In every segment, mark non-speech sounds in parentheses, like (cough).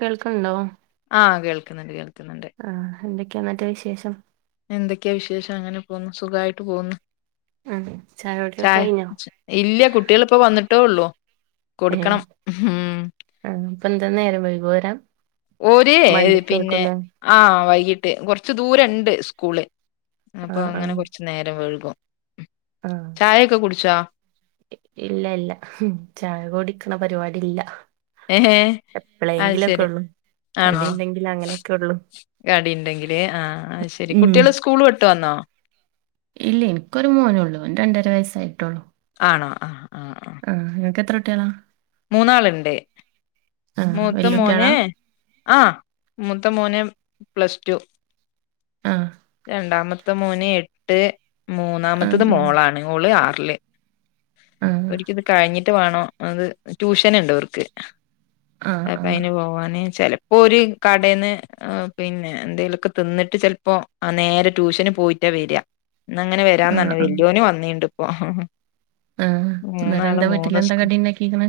കേൾക്കണ് ണ്ടോ? ആഹ് കേൾക്കുന്നുണ്ട്. കേൾക്കുന്നുണ്ട്. ക്കെന്റ വിശേഷം. എന്തൊക്കെയാ വിശേഷം അങ്ങനെ പോന്നു സുഖായിട്ട് പോന്നു. ഉം ചായകുടിയൊക്കെ ച കഴിഞ്ഞോ ഇല്ല കുട്ടികളിപ്പോ വന്നിട്ടേ ഉള്ളൂ ആ കൊടുക്കണം ഉം അപ്പൊ എന്താ നേര വയ്ക്കോ വരാൻ ഓര് പിന്നെ വണ്ടിക്കേർക്കുല്ലേ ആ വൈകിട്ട് കുറച്ച് ദൂരണ്ട് സ്കൂള് അപ്പൊ ആഹ് അങ്ങനെ ആഹ് കുറച്ചു നേരം വൈകും ആഹ് ചായയ ഒക്കെ കുടിച്ചോ ഇല്ല ഇല്ല ചായ കുൊടിക്കണ പരിപാടി ഇല്ല ഏഹേ അത് എപ്പോഴെങ്കിലുംഒക്കെ ശരി ഉള്ളു ആണോ കടി ഉന്തെങ്കിലും അങ്ങനെയൊക്കെ ഉള്ളു കടി ഉണ്ടെങ്കില് ആ ശെരി കുട്ടികൾ സ്കൂൾ വിട്ടു വന്നോ ഇല്ല എനിക്കൊരു മോനേ ഉള്ളൂ രണ്ടര വയസ്സായിട്ടോുള്ളു ആണോ ആ ആഹ നിങ്ങക്ക് എത്രകുട്ടി ളാ മൂന്നാളുണ്ട് ആഹ് മൂത്ത മോൻ വല്യുട്ടികളാ ആ മ മൂത്ത മോന് മൂന്ന് പ്ലസ് ടു ആഹ രണ്ടാമത്തെ മോൻ എട്ട് ആഹ് മൂന്നാമത്തത് ആഹ് മോളാണ് ഓൾ ആറിില് ആഹ് ഒര് ക്ക് ഇത് കഴിഞ്ഞിട്ട് വേണോ അത് ട്യൂഷൻ ഉണ്ട്ോ അവർക്ക് ആഹ് പ്പ ഇന പോവാാന ചിലപ്പോ ഒരു കടന്ന് പിന്നെ എന്തെിലുമൊക്കെ തിന്നിട്ട് ചിലപ്പോ ആ നേരെ ട്യൂഷന് പോയിട്ടാ വരി എന്ന അങ്ങനെ ആഹ് വരാന്നന്നെ ആഹ് വല്ിയോന് വന്നിണ്ട് ഇപ്പോൊ ആഹ് മൂന്നാള് എന്നിട്ടെന്താ മൂന്ന് വീട്ടിലെന്താ വീട്ട കടി ഉണ്ടാക്കിക്കണ്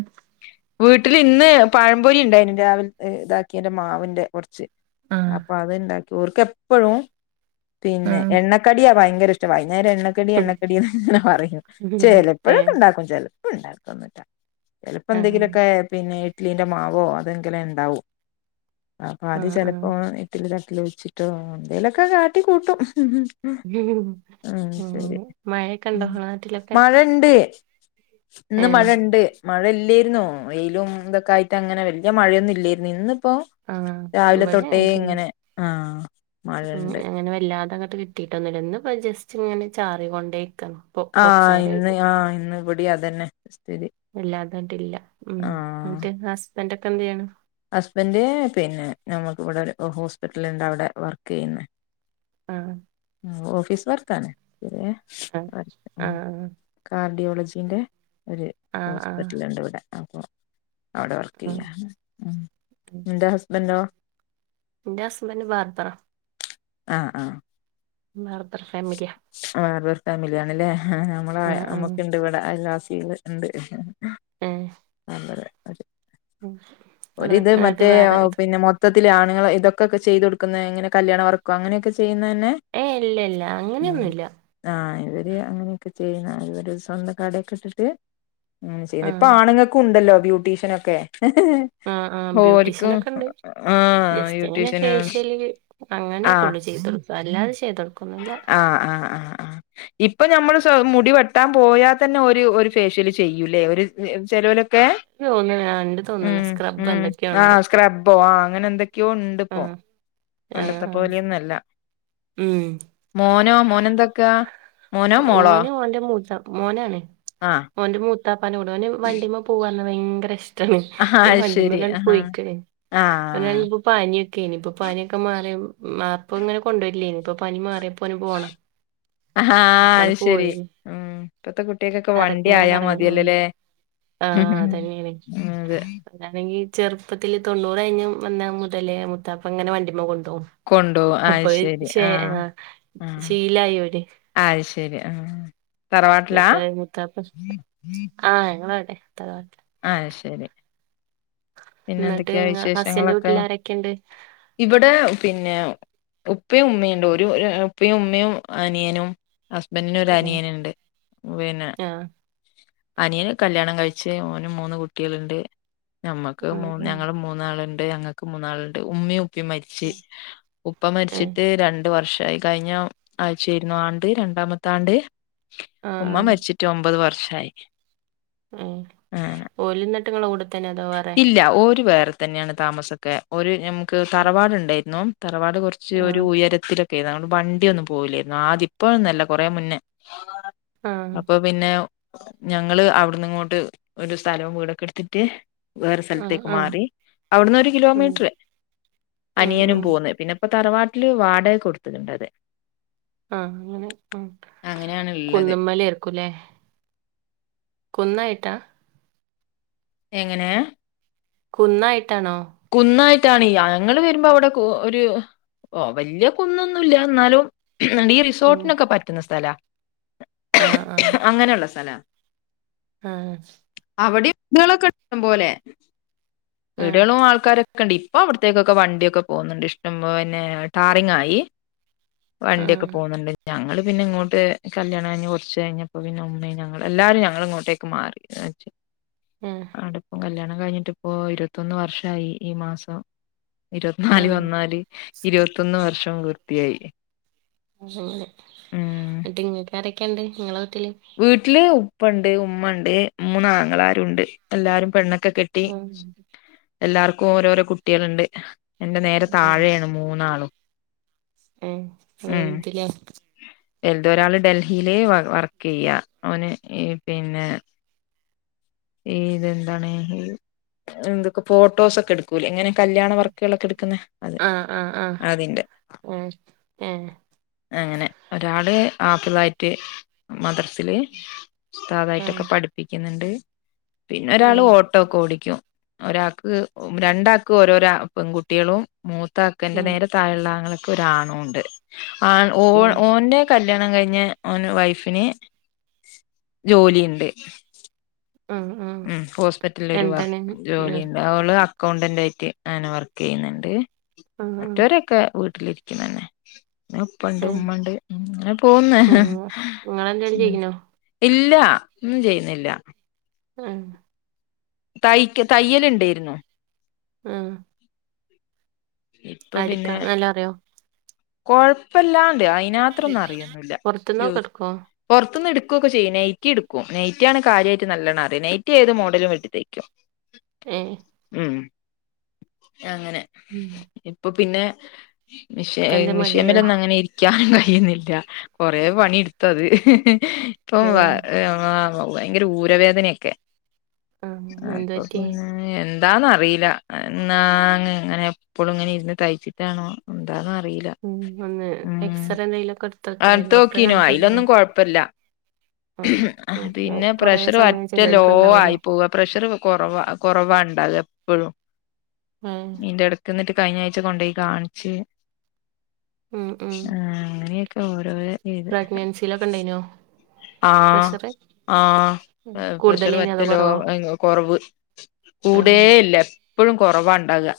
(unintelligible) വീട്ടിൽ ഇന്ന് പഴംപൊരി ഉണ്ടായിന് രാവില ഇതാക്കി ന്റെ മാവിന്റെ കുറച്ച് ആഹ് അപ്പൊ അത് ഇണ്ടാക്കി ഓർക്ക എപ്പഴും പിന്നെ ആഹ് എണ്ണക്കടിയാ ഭയങ്കര ഇഷ്ടമായി ഞ എണ്ണക്കടി എണ്ണക്കടിന്ന് ഇങ്ങനെ പറയുന്നു ചില ഏഹ് എപ്പോഴൊക്കെ ഉണ്ടാക്കും ചെില ഉണ്ടാക്കുംന്നറ്റ ചിലപ്പോ ആഹ് എന്തെങ്കിലുമൊക്കെ പിന്നെ ഇഡ്ലിന്റെ മാവോ അതെങ്കിലെ ഉണ്ടാവും അപ്പൊ അത് ആഹ് ആഹ് ചിലപ്പോ ഇത്തിൽ തട്ടൽ ഒിച്ചിട്ടോ എന്തേലൊക്കെ കാട്ടി കൂട്ടും അങ്ങനെ ഉ ഉ ശരി മഴയൊക്കെ ഉ ഉണ്ടോ ഇങ്ങളെ നാട്ടിലൊക്കെ മഴണ്ട് ഇന്ന് ഏഹ് മഴണ്ട് മഴ ഇല്ലായിുന്നോ വെയില് ഇതൊക്കെ ആയിട്ട് അങ്ങനെ വലിയ മഴയൊന്നും ഇല്ലായിരുന്നു ഇന്ന് ഇപ്പോൊ ആഹ് രാവിലെ ഇവിടെ തൊട്ടേ അങ്ങനെ തന്നെ ഇങ്ങനെ ആ മഴ ഉം അങ്ങനെ വല്ലാത അങ്ങട്ട് കിട്ടീട്ടൊന്നുമല്ലോ ഇന്ന് ഇ ജസ്റ്റ് ഇങ്ങനെ ചാറി കൊണ്ടേ ആഹ് ഇന്ന് ആഹ് ഇന്ന്ഇവടി അതന്നെ സ്ഥിതി അല്ലാതായിട്ടില്ല ഉ എന്നിട്ട് ഹസ്ബൻഡ ഒക്കെ എന്തെയാണ് ഹസ്ബൻഡ പിന്നെ നമുക്കിവിടെ ഒരു ഹോസ്പിറ്റല ഉണ്ട് അവിടെ വർക്ക് ചെയ്യുന്ന ആ ഓഫീസ് വർത്താനെ ഇ ആഹ് (unintelligible) ആഹ് ർഡിയോളജീന്റെ ഒരു ആഹ് ആഹ് ഹോസ്പിറ്റലുണ്ട് ഇവിടെ അപ്പൊ അവിടെ വർക്ക് ആഹ് ചെയ്യാ ഉ നിന്റെ ഹസ്ബൻഡോ ഇൺഡേ ഹസ്ബൻഡ് ബാർബറാ ആഹ ആഹ മാർദർ ഫാമില മല്യാണിലേ നമ്മള നമുക്ക ഇണ്ട് ഇവിടെ അലാസിൽ ഉണ്ട് ആ ഇങ്ങള് ഒരിത് എന്നിട്ട് മറ്റേ വേറെ പിന്നെ മൊത്ത ഇതിലെആണുങ്ങൾ ഇതൊക്കെ ചെയ് കൊടുക്കുന്നെ എങ്ങനെ കല്യാണ വർക്കോ അങ്ങനെയൊക്കെ ചെയ്യ ഏ ഇല്ല ഇല്ല ഉ അങ്ങനെയൊന്നുല്ല ആ ഇവര് അങ്ങനെയൊക്കെ ചെയ്യുന്ന ഇവര് സ്വന്തം കടൊക്കെ ഇട്ടിട്ട് ഉ ചെയ്യുന്നു ഇപ്പൊ ആഹ് ആണുങ്ങൾക്ക് ഉണ്ടല്ലോ ബ്യൂട്ടീഷ്യൻ ഒക്കെ ഹെ ഹെ ആഹ് ആഹ് ഓരിക്കും ബ്യൂട്ടീഷ്യനൊക്കെ ഉണ്ട് ആ ബ്യൂട്ടീഷന് അങ്ങനൊക്കള്ളൂ ചെയ്തൊടുക്കു അല്ലാതെ ചെയ്തൊടുക്കന്നില്ല ആഹ് ആഹ് ആഹ് ആഹ് ഇപ്പൊ നമ്മൾ മുടി വെട്ടാൻ പോയാൽ തന്നെ ഒരു ഒരു ഫേഷ്യല് ചെയ്യൂലേ ഒരു ചിലവ ഇണ്ട് തോന്ന്ണ് ഇണ്ട് തോന്ന്ണ് സ്ക്രബ് ഉം എന്തൊക്കെയോ ആഹ് ഉണ്ട് സ്ക്രബ്ബോ ആഹ് അങ്ങനെ എന്തൊക്കെയോ ഇണ്ട് ആ ഇപ്പൊ ആ പണ്ടത്തെ ആ പോലെയൊന്നും അല്ല ഉം മോനോ മോനെന്താക്കാ മോനോ മോളോ ഓന് ഓന്റെ മൂത്ത മോനാണ് ആഹ് ഓന്റെ മൂത്താപ്പാന്റെ കൂടെ ഓന് വണ്ടിമ്മ പോവ്വാ ഭയങ്കര ഇഷ്ടാണ് ആഹ് അപ്പൊ അത് ശരി വണ്ടിമലാണ്ട് ആഹ് പോയിക്ക്ണ് ഓ ആഹ് നായിപ്പം ഇപ്പ പനിയൊക്കെയായേനി ഇപ്പൊ പനിയൊക്കെ മാറിയപ്പം മാപ്പ് ഇങ്ങനെ കൊണ്ടോയിട്ടില്ലേനി ഇപ്പൊ പനി മാറിയപ്പം ഓന് പോണം അഹാ അപ്പണ്ട് അത് ശരി പോയി ഉം ഇപ്പത്തെ കുട്ട്യാക്കൊക്കെ വണ്ടി ആയാ മതിയല്ലൊ ല്ലേ ആഹ് അതന്നേണ് അതാണെങ്കി ചെറുപ്പത്തിൽ തെണ്ണൂറ് കഴിഞ്ഞു വന്ന മുതലേ മുത്താപ്പ ഇങ്ങനെ വണ്ടിമ്മ കൊണ്ട് പോവും ണ്ടോവും കൊണ്ടോവും അത് അപ്പോഴ് ശരി ശേ ആഹ് ശീലായോര് ശെരി ആഹ് തറവാട്ടിലാ? എപ്പ ഈ മുത്തപ്പ ആഹ് ഞങ്ങളവ്‌ടെ തറവാട് അത് ശരി പിന്നെ എന്നിട്ട് എന്തൊക്കെയാ ഇങ്ങ ഹസ്സന്റെ വിശേഷങ്ങളൊക്കെ വീട്ടിൽ ആരൊക്കെണ്ട് ഇവിടെ പിന്നെ പിന്നെ ഉപ്പയും ഉമ്മയുണ്ട് ഒര് ഒര് ഉപ്പയും ഉമ്മയും അനിയനും ഹസ്ബന്റിന് ഒരു ആഹ് അനിയൻ ഇണ്ട് പിന്നെ ആഹ് അനിയന് കല്യാണം കഴിച്ച് ഓന് മൂന്ന് കുട്ടികള്ണ്ട് ഞമ്മക്ക് ഉം മൂന്ന് ഉം ഞങ്ങള് മൂന്നാള്ണ്ട് ഞങ്ങക്ക് മൂന്നാള്ണ്ട് ഉമ്മിം ഉ പ്പിം മരിച്ച് ഉപ്പ ഏഹ് മരിച്ചിട്ട് രണ്ട് വർഷം കഴിഞ്ഞ ആഴ്ച ആയിരുന്നു ആണ്ട് രണ്ടാമത്തെ ആണ്ട് ആഹ് ഉമ്മ മരിച്ചിട്ട് ഒമ്പത് വർ ഷായി ഉ ഓല്ന്നട്ട് ഇങ്ങളെ കൂടെ തന്നെ അതോ വേറെ ഇല്ല ഓര് വേറെ തന്നേണ് താമസൊക്കെ ഓര് നമുക്ക് തറവാട്ണ്ടായിരുന്നു തറവാട് കൊർച്ച് ഒരു ആഹ് ഉയരത്തിലൊ ക്കേനി അങ്ങട്ട് വണ്ടിയൊന്നും ക്കെ വണ്ടി ഒന്നുംപോകുലായിരുന്നു ആദ്യം ഇപ്പോഴൊന്നും അല്ല കൊറേ മുന്നെ ആഹ് അപ്പൊ പിന്നെ ഞങ്ങള് അവിടന്ന് ഇങ്ങോട്ട് ഒരു സ്ഥലവും വീടൊക്കെ എടുത്തിട്ട് വേറെ ആഹ് സ്ഥലത്തേക്ക് ആഹ് മാറി അവിട്ന്നൊരു ഉം കിലോമീറ്റർ ഉം അനിയനും ഉം പോന്ന് പിന്നെ ഇപ്പ തറവാട്ടില് വാടകക്ക് കൊടുത്ത്ക്ക്ണ്ട് അത് ആ അങ്ങനെ ഉം അങ്ങനെയാണ് ഇള്ളത് കുന്നമ്മലേർക്കും ല്ലേ കുന്നായിട്ടാ എങ്ങനെ കുന്നായി കുന്നായി ട്ടാണ് ഞങ്ങള് വരുമ്പോ അവിടെ ഒരു ഓ വല്ല്യ കുന്നൊന്നുല്ല്യ ഇന്നാലും ഈ ഉം റിസോർട്ടിനൊക്കെ പറ്റുന്ന സ്ഥലാ അങ്ങനെള്ള സ്ഥലാ ആ വീടാളൊക്കെണ്ട് ഇഷ്ടം പോലെ ആഹ് വീടാളും ആൾക്കാ രൊക്കെണ്ട് ഇപ്പൊ അവിട്ത്തേക്കൊക്കെ വണ്ടിയൊക്കെ പോകുന്നുണ്ട് ഇഷ്ടം പോലെ പിന്നെ ടാറിങ്ങ് ആയി വണ്ടിയൊക്കെ ആഹ് പോകുന്നുണ്ട് ഞങ്ങള് പിന്നെ ഇങ്ങോട്ട് കല്യാണം കഴിഞ്ഞ് കൊറച്ച് കഴിഞ്ഞപ്പോ പിന്നെ ഉമ്മയും ഞങ്ങളും എല്ലാരും ഞങ്ങള് ഇങ്ങോട്ടേക്ക് മാറി ആഹ് ആടപ്പം കല്യാണം കഴിഞ്ഞിട്ടിപ്പോ ഇരുപത്തൊന്ന് വർഷായി ഈ മാസം ഇരുപത്തിനാല് ആഹ് വന്നാല് ഇരുപത്തൊന്ന് വർഷം പൂർത്തിയായി. ഉം ക്കെണ്ട് ഇങ്ങളെ വീട്ടില് വീട്ടില് ഉപ്പണ്ട് ഉമ്മണ്ട് മൂന്ന് ആങ്ങളാരുണ്ട് എല്ലാരും പെണ്ണൊ ക്കെ കെട്ടി ഉം എല്ലാർക്കും ഓരോരോ കുട്ടികള്ണ്ട് എന്റെ നേരെ താഴെയാണ് മൂന്നാളും ഏ ഇങ്ങളാ വൽത് ലെ വൽതൊരാള് ഡൽഹിയില് വർക്ക് ചെയ്യാ അവന് പിന്നെ ഏ ഇതെന്താണ് എ എന്തൊക്കെ ഫോട്ടോസൊക്കെ എടുക്കൂല ഇങ്ങനെ കല്യാണ വർക്കുകളൊക്കെ എക്ക ന്ന അത് ആഹ് ആഹ് ആഹ് അതിന്റെ ഏഹ് ഏഹ് അങ്ങനെ ഒരാള് ആപ്പിളായിട്ട് മദ്രസില് ആഹ് ഉസ്താതായിട്ടൊക്കെ പഠിപ്പിക്കുന്നുണ്ട് പിന്നെ ഒരാള് ആഹ് ഓട്ടോ ഒക്കെ ഓടിക്കും ഒരാക്ക് രണ്ടാക്ക് ഓരോരാ പെൺകുട്ടിളും മൂത്താക്ക എന്റെ ഉം നേരെ താഴെള്ളാങ്ങൊക്കെ ഒരാണുണ്ട് ആ ഓ ഉം ഓന്റെ ക കല്യാണം കഴിഞ്ഞ ഓന് വൈഫിന് ജോലിണ്ട് ആഹ് ആഹ് ഉം ഹോസ്പിറ്റല ഒരു എന്താണ് വർക്ക്‌ ജോലി ആഹ് ഉണ്ട് അവൾ അക്കൗണ്ടന്റ് ആയിട്ട് അങ്ങനെ വർക്ക് ചെയ്യുന്നുണ്ട് ആഹ് ആഹ് മറ്റവരൊക്കെ വീട്ടിലിരിക്കുന്നു തന്നെ ഉപ്പണ്ട് ഏഹ് ഉമ്മണ്ട് അങ്ങനെ പോന്നു ആഹ് ഇങ്ങളെന്തേലും ചെയ്യ്ണോ ഇല്ല ഒന്നും ചെയ്യുന്നില്ല ആ തയ്ക്ക തയ്യൽ ഇണ്ടായിന്നോ ആ ഇപ്പൊ അടിക്കാ പിന്നെ നല്ല അറിയോ കൊഴപ്പല്ലാണ്ട് അയിനത്രൊന്നും അറിയന്നില്ല ജ പൊറത്ത്ന്നൊക്കെ എടുക്കോ പുറത്തുന്ന് എടു കാക്കെ ചെയ്യും നൈറ്റി എടുക്കും നെയറ്റ ആണ് കാര്യമായിട്ട് നല്ലണ്ണ നൈറ്ററ്റ് ഏത് മോഡലും വെട്ടി തൈക്കും ഏഹ് അങ്ങനെ ഉം അപ്പൊ പിന്നെ മിഷ ഇപ്പെന്തേ മിഷീമല മടിയായോ ഒന്ന അങ്ങനെ ഇരിക്കാനും ചെയുന്നില്ല കൊറ പണി എടുത്തത് ഇപ്പ ഏഹ് (unintelligible) ഭയങ്കര ഊരവേദനൊക്കെ ആഹ് എന്ത് അപ്പൊ പറ്റി പിന്നെ എന്താന്ന് അറിയില്ല നാങ് അങ്ങനെ എപ്പോഴും ഇങ്ങനെ ഇരുന്ന് തയ്ച്ചിട്ടാണോ എന്താ അ ഉം അന്നേ എക്സറേന്തെലൊക്കെ എടു അനത്ത് നോക്കീനോ അലൊന്നും കൊഴപ്പില്ല ആഹ് നോക്കുണ്ടാവും പിന്നെ കൊറേ പ്രഷർ സമയം ഒറ്റ ലോ ചെലോൽക്ക് ഇണ്ടാവല്ലോ ആയി പോവുക പ്രഷർ കുറവ കുറവാണ് ഇണ്ടക എപ്പോഴും ഏഹ് നീന്റെ ഇടക്ക് എന്നിട്ട് കഴിഞ്ഞ ആഴ്ച കൊണ്ടോയി കാണിച്ച് ഉം ഉം ക്യോ ഓരോ രെ പ്രഗ്നൻസിയിലൊക്കെ ഇണ്ടായിനോ ആ പ്രഷറ് ആ പ്രഷർ കൂടുതലേനോ പറ്റ അതോ ല്ലോ കൊറവോ കൊറവ് കൂടെ ആഹ് ഇല്ല എപ്പോഴും കുറവാ ഇണ്ടാവാ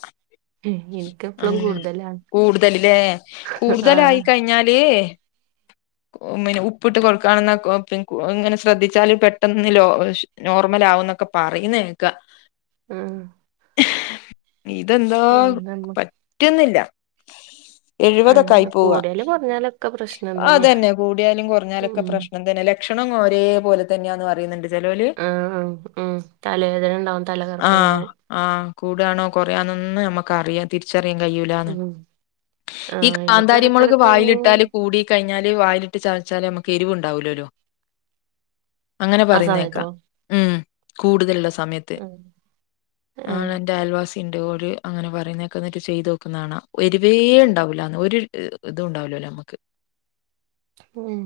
എനിക്ക് ആ ഇപ്പളും കൂടുതലാണ് കൂടുതലില്ലേ കൂടുതലായി ആഹ് കഴിഞ്ഞാല് മന്നെ ഉപ്പിട്ട് കൊടുക്കാണെന്ന ഇങ്ങനെ ശ്രദ്ധിച്ചാല പെട്ടെന്ന് ലോ നോർമൽ ആകന്നൊക്കെ പറയുന്ന കേക്ക ആഹ ഇതെന്താ പറ്റുന്നില്ല എഴുപതൊക്കെ ആയി ആഹ് പോവ കൂടിയാലും കൊറഞ്ഞാലൊക്കെ പ്രശ്നം തന്നെയാ അതന്നെ കൂടിയാലും കുറഞ്ഞാലൊക്കെ ഉം പ്രശ്നം അങ്ങെ ലക്ഷണം ഒരേ പോലെ തന്നെയാന്ന് പറയുന്നുണ്ട് ചെലോല് ഉ ഉ ഉം തലവേദര ഉണ്ടാവും ആഹ് തലകറക്കുണ്ടാവും ആഹ് കൂടാണോ കൊറയാണോന്ന് നമ്മുക്ക്റിയ തിരിച്ചറിയാൻ കഴിൂലന്ന് ഉം ഈ ആഹ് എനിക്ക് കാന്താരിമുളക് എടക്കെടക്ക് വായിലിട്ടാല് ഇങ്ങനെ കൂട കഴിഞ്ഞാല് വായിലിട്ട് ചതച്ചാലല് നമുക്ക് രുവ് ഉണ്ടാവലോല്ലോ അങ്ങനെ ആ പറയുന്നേക്കാം സമയത്തോ ഉ കൂടുതലുള്ള സമയത്ത് ആഹ് ആ ആഹ് എറെ ആൽവാസി ചി്ോട് അങ്ങനെ പറയുന്നതൊക്കെന്നിട്ട് ചെയ്ത് നോക്കുന്നതാണ് വവേ ഉണ്ടാവില്ലോ ഒരു ഇതും ഉണ്ടാവില്ലോ നമുക്ക് ഉം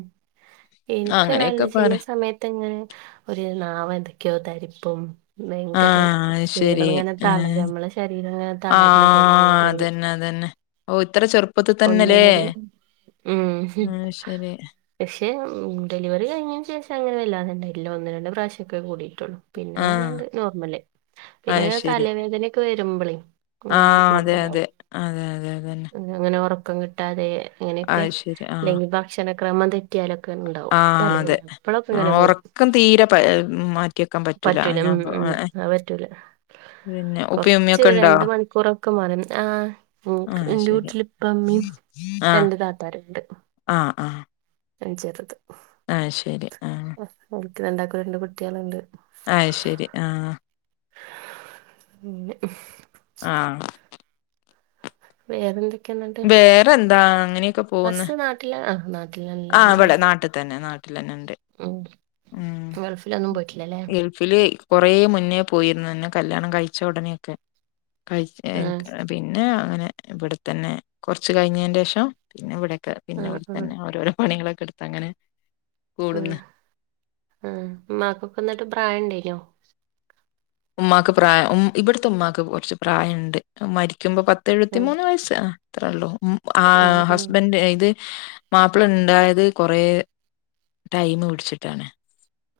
എനിക്ക് നല്ല അങ്ങനെയൊക്കെ പറ ചില സമയത്ത് ഇങ്ങനെ ഒരു നാമ എതൊക്കെയോ തരി അപ്പം ഭയങ്കര ആഹ് അത് ചീളം അങ്ങനെ തള നമ്മളെ ശരീരംങ്ങ ആഹ അതന്നെ അത തന്നെ ഓ ഇത്ര ചെറുപ്പ ഒന്നിന്റെ ഒരു ഉം അത് ശരി. പക്ഷെ ഡെലിവറി കഴിഞ്ഞതിനന് ശേഷം അങ്ങനെ വല്ലാന്നുണ്ടായില്ല ഒന്ന് രണ്ട പ്രാവശ്യം ഒക്കെ കൂടി പിന്നെ ആഹ് അങ്ങനണ്ട് നോർമല് അത് പിന്നെങ്ങനെ ശരി. തലവേദനൊക്കെ വരുമ്പോളേ അ ആഹ് അതെ കൂടുതലാവും അതെ. അതെ അതെ അതന്നെ. അങ്ങനെ ഉറക്കം കിട്ടാതെ അങ്ങനെയൊക്കെ അത് ശരി. ആഹ് അല്ലെങ്കിൽ ഭക്ഷണക്രമം ത റ്റിയാലൊക്കെ ഉണ്ടാവും ആഹ് തലേദന അതെ. എപ്പഴൊക്കെ ആഹ് ഇങ്ങനെ കൊടുക്കും ഒറക്കം തീരെ പ മാറ്റിവെക്കാൻ പറ്റൂല ഉം അങ്ങനാവുമ്പോ ഉം ഏഹ് അ പറ്റൂല പിന്നെ ഉപ്പയും കൊറച്ച് ഉമ്മയൊക്കെണ്ടോ? രണ്ട് മണിക്കൂറൊക്കെ മാര ആ്ക്ക് ആഹ് അത് എന്റെ ശരി. വീട്ടിലിപ്പ മ്മ രണ്ട് താത്താരുണ്ട് ആഹ അ ചേറത് ആഹ ശരി ആഹ രണ്ടാക്കൂരുണ്ട് കുട്ടികളുണ്ട് ആഹ ശരി ആഹ മ ആഹ വേറെ എന്തൊക്ക വേറെ എന്താ അങ്ങനെ അസ് നാട്ടില ആ നാട്ട ആ് ഇവിടെ നാട്ടിൽ തന്നെ നാട്ട ണ്ട് ഉം ഉ ഗൾഫിലൊന്നും പോയിട്ടില്ലല്ലേ ഗൾഫിൽയി കുറെേ മുന്നേ പോയിരുന്നുന്നെ കല്യാണം കഴിച്ച ഉടനെയൊക്കെ കഴ ആഹ് പിന്നെ അങ്ങനെ ഇവിടെത്തന്നെ കുറച്ച് കഴിഞ്ഞതിന് ശേഷം പിന്നെ ഇവിടെ പിന്നെ ആഹ് പോലെ ആഹ് തന്നെ ഓരോരോ പണികളൊക്കെടുത്ത് അങ്ങനെ ആ കൂടുന്ന് ആ മാക്കൊക്കന്നിട്ട് ബ്രാ ഉണ്ടേനോ ഉമ്മാക്ക് പ്രായം ഉ ഇവിടത്തെ ഉമ്മാക്ക് കുറച്ച് പ്രായംുണ്ട് ഉമ്മാരിക്ക ുമ്പോ പത്ത് എഴുത്തി ആഹ് മൂന്ന് വയ അത്രേള്ളൂ ആ ആഹ് ആഹ് ഹസ്ബൻഡ് ഇത് മാപ്പിള ഉണ്ടായത് കൊറ ടൈം പിടിച്ചിട്ടാണ്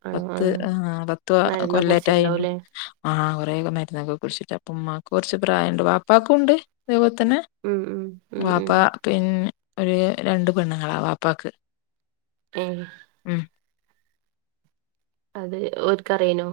ആണോ പത്ത് ആഹ് ആ പത്ത് മരുന്നൊക്കെ കൊല്ലേറ്റായിുണ്ടോ കുടിച്ചിട്ടുണ്ടാവൂല്ലേ ആ പ്രേക മരുന്നൊക്കെ കുറിച്ചിട്ട അപ്പ ഉ്മാക്ക കുറച്ച് പ്രായ ഉണ്ട് പാപ്പാക്കക്കും ഉണ്ട് അ അ തന്നെ ഉം ഉം ഉം വാപ്പ ഉം പിന്നെ ഒരു രണ്ട് പെണ്ണുങ്ങളാ വാപ്പക്ക് പി അത് ക്കറിയനോ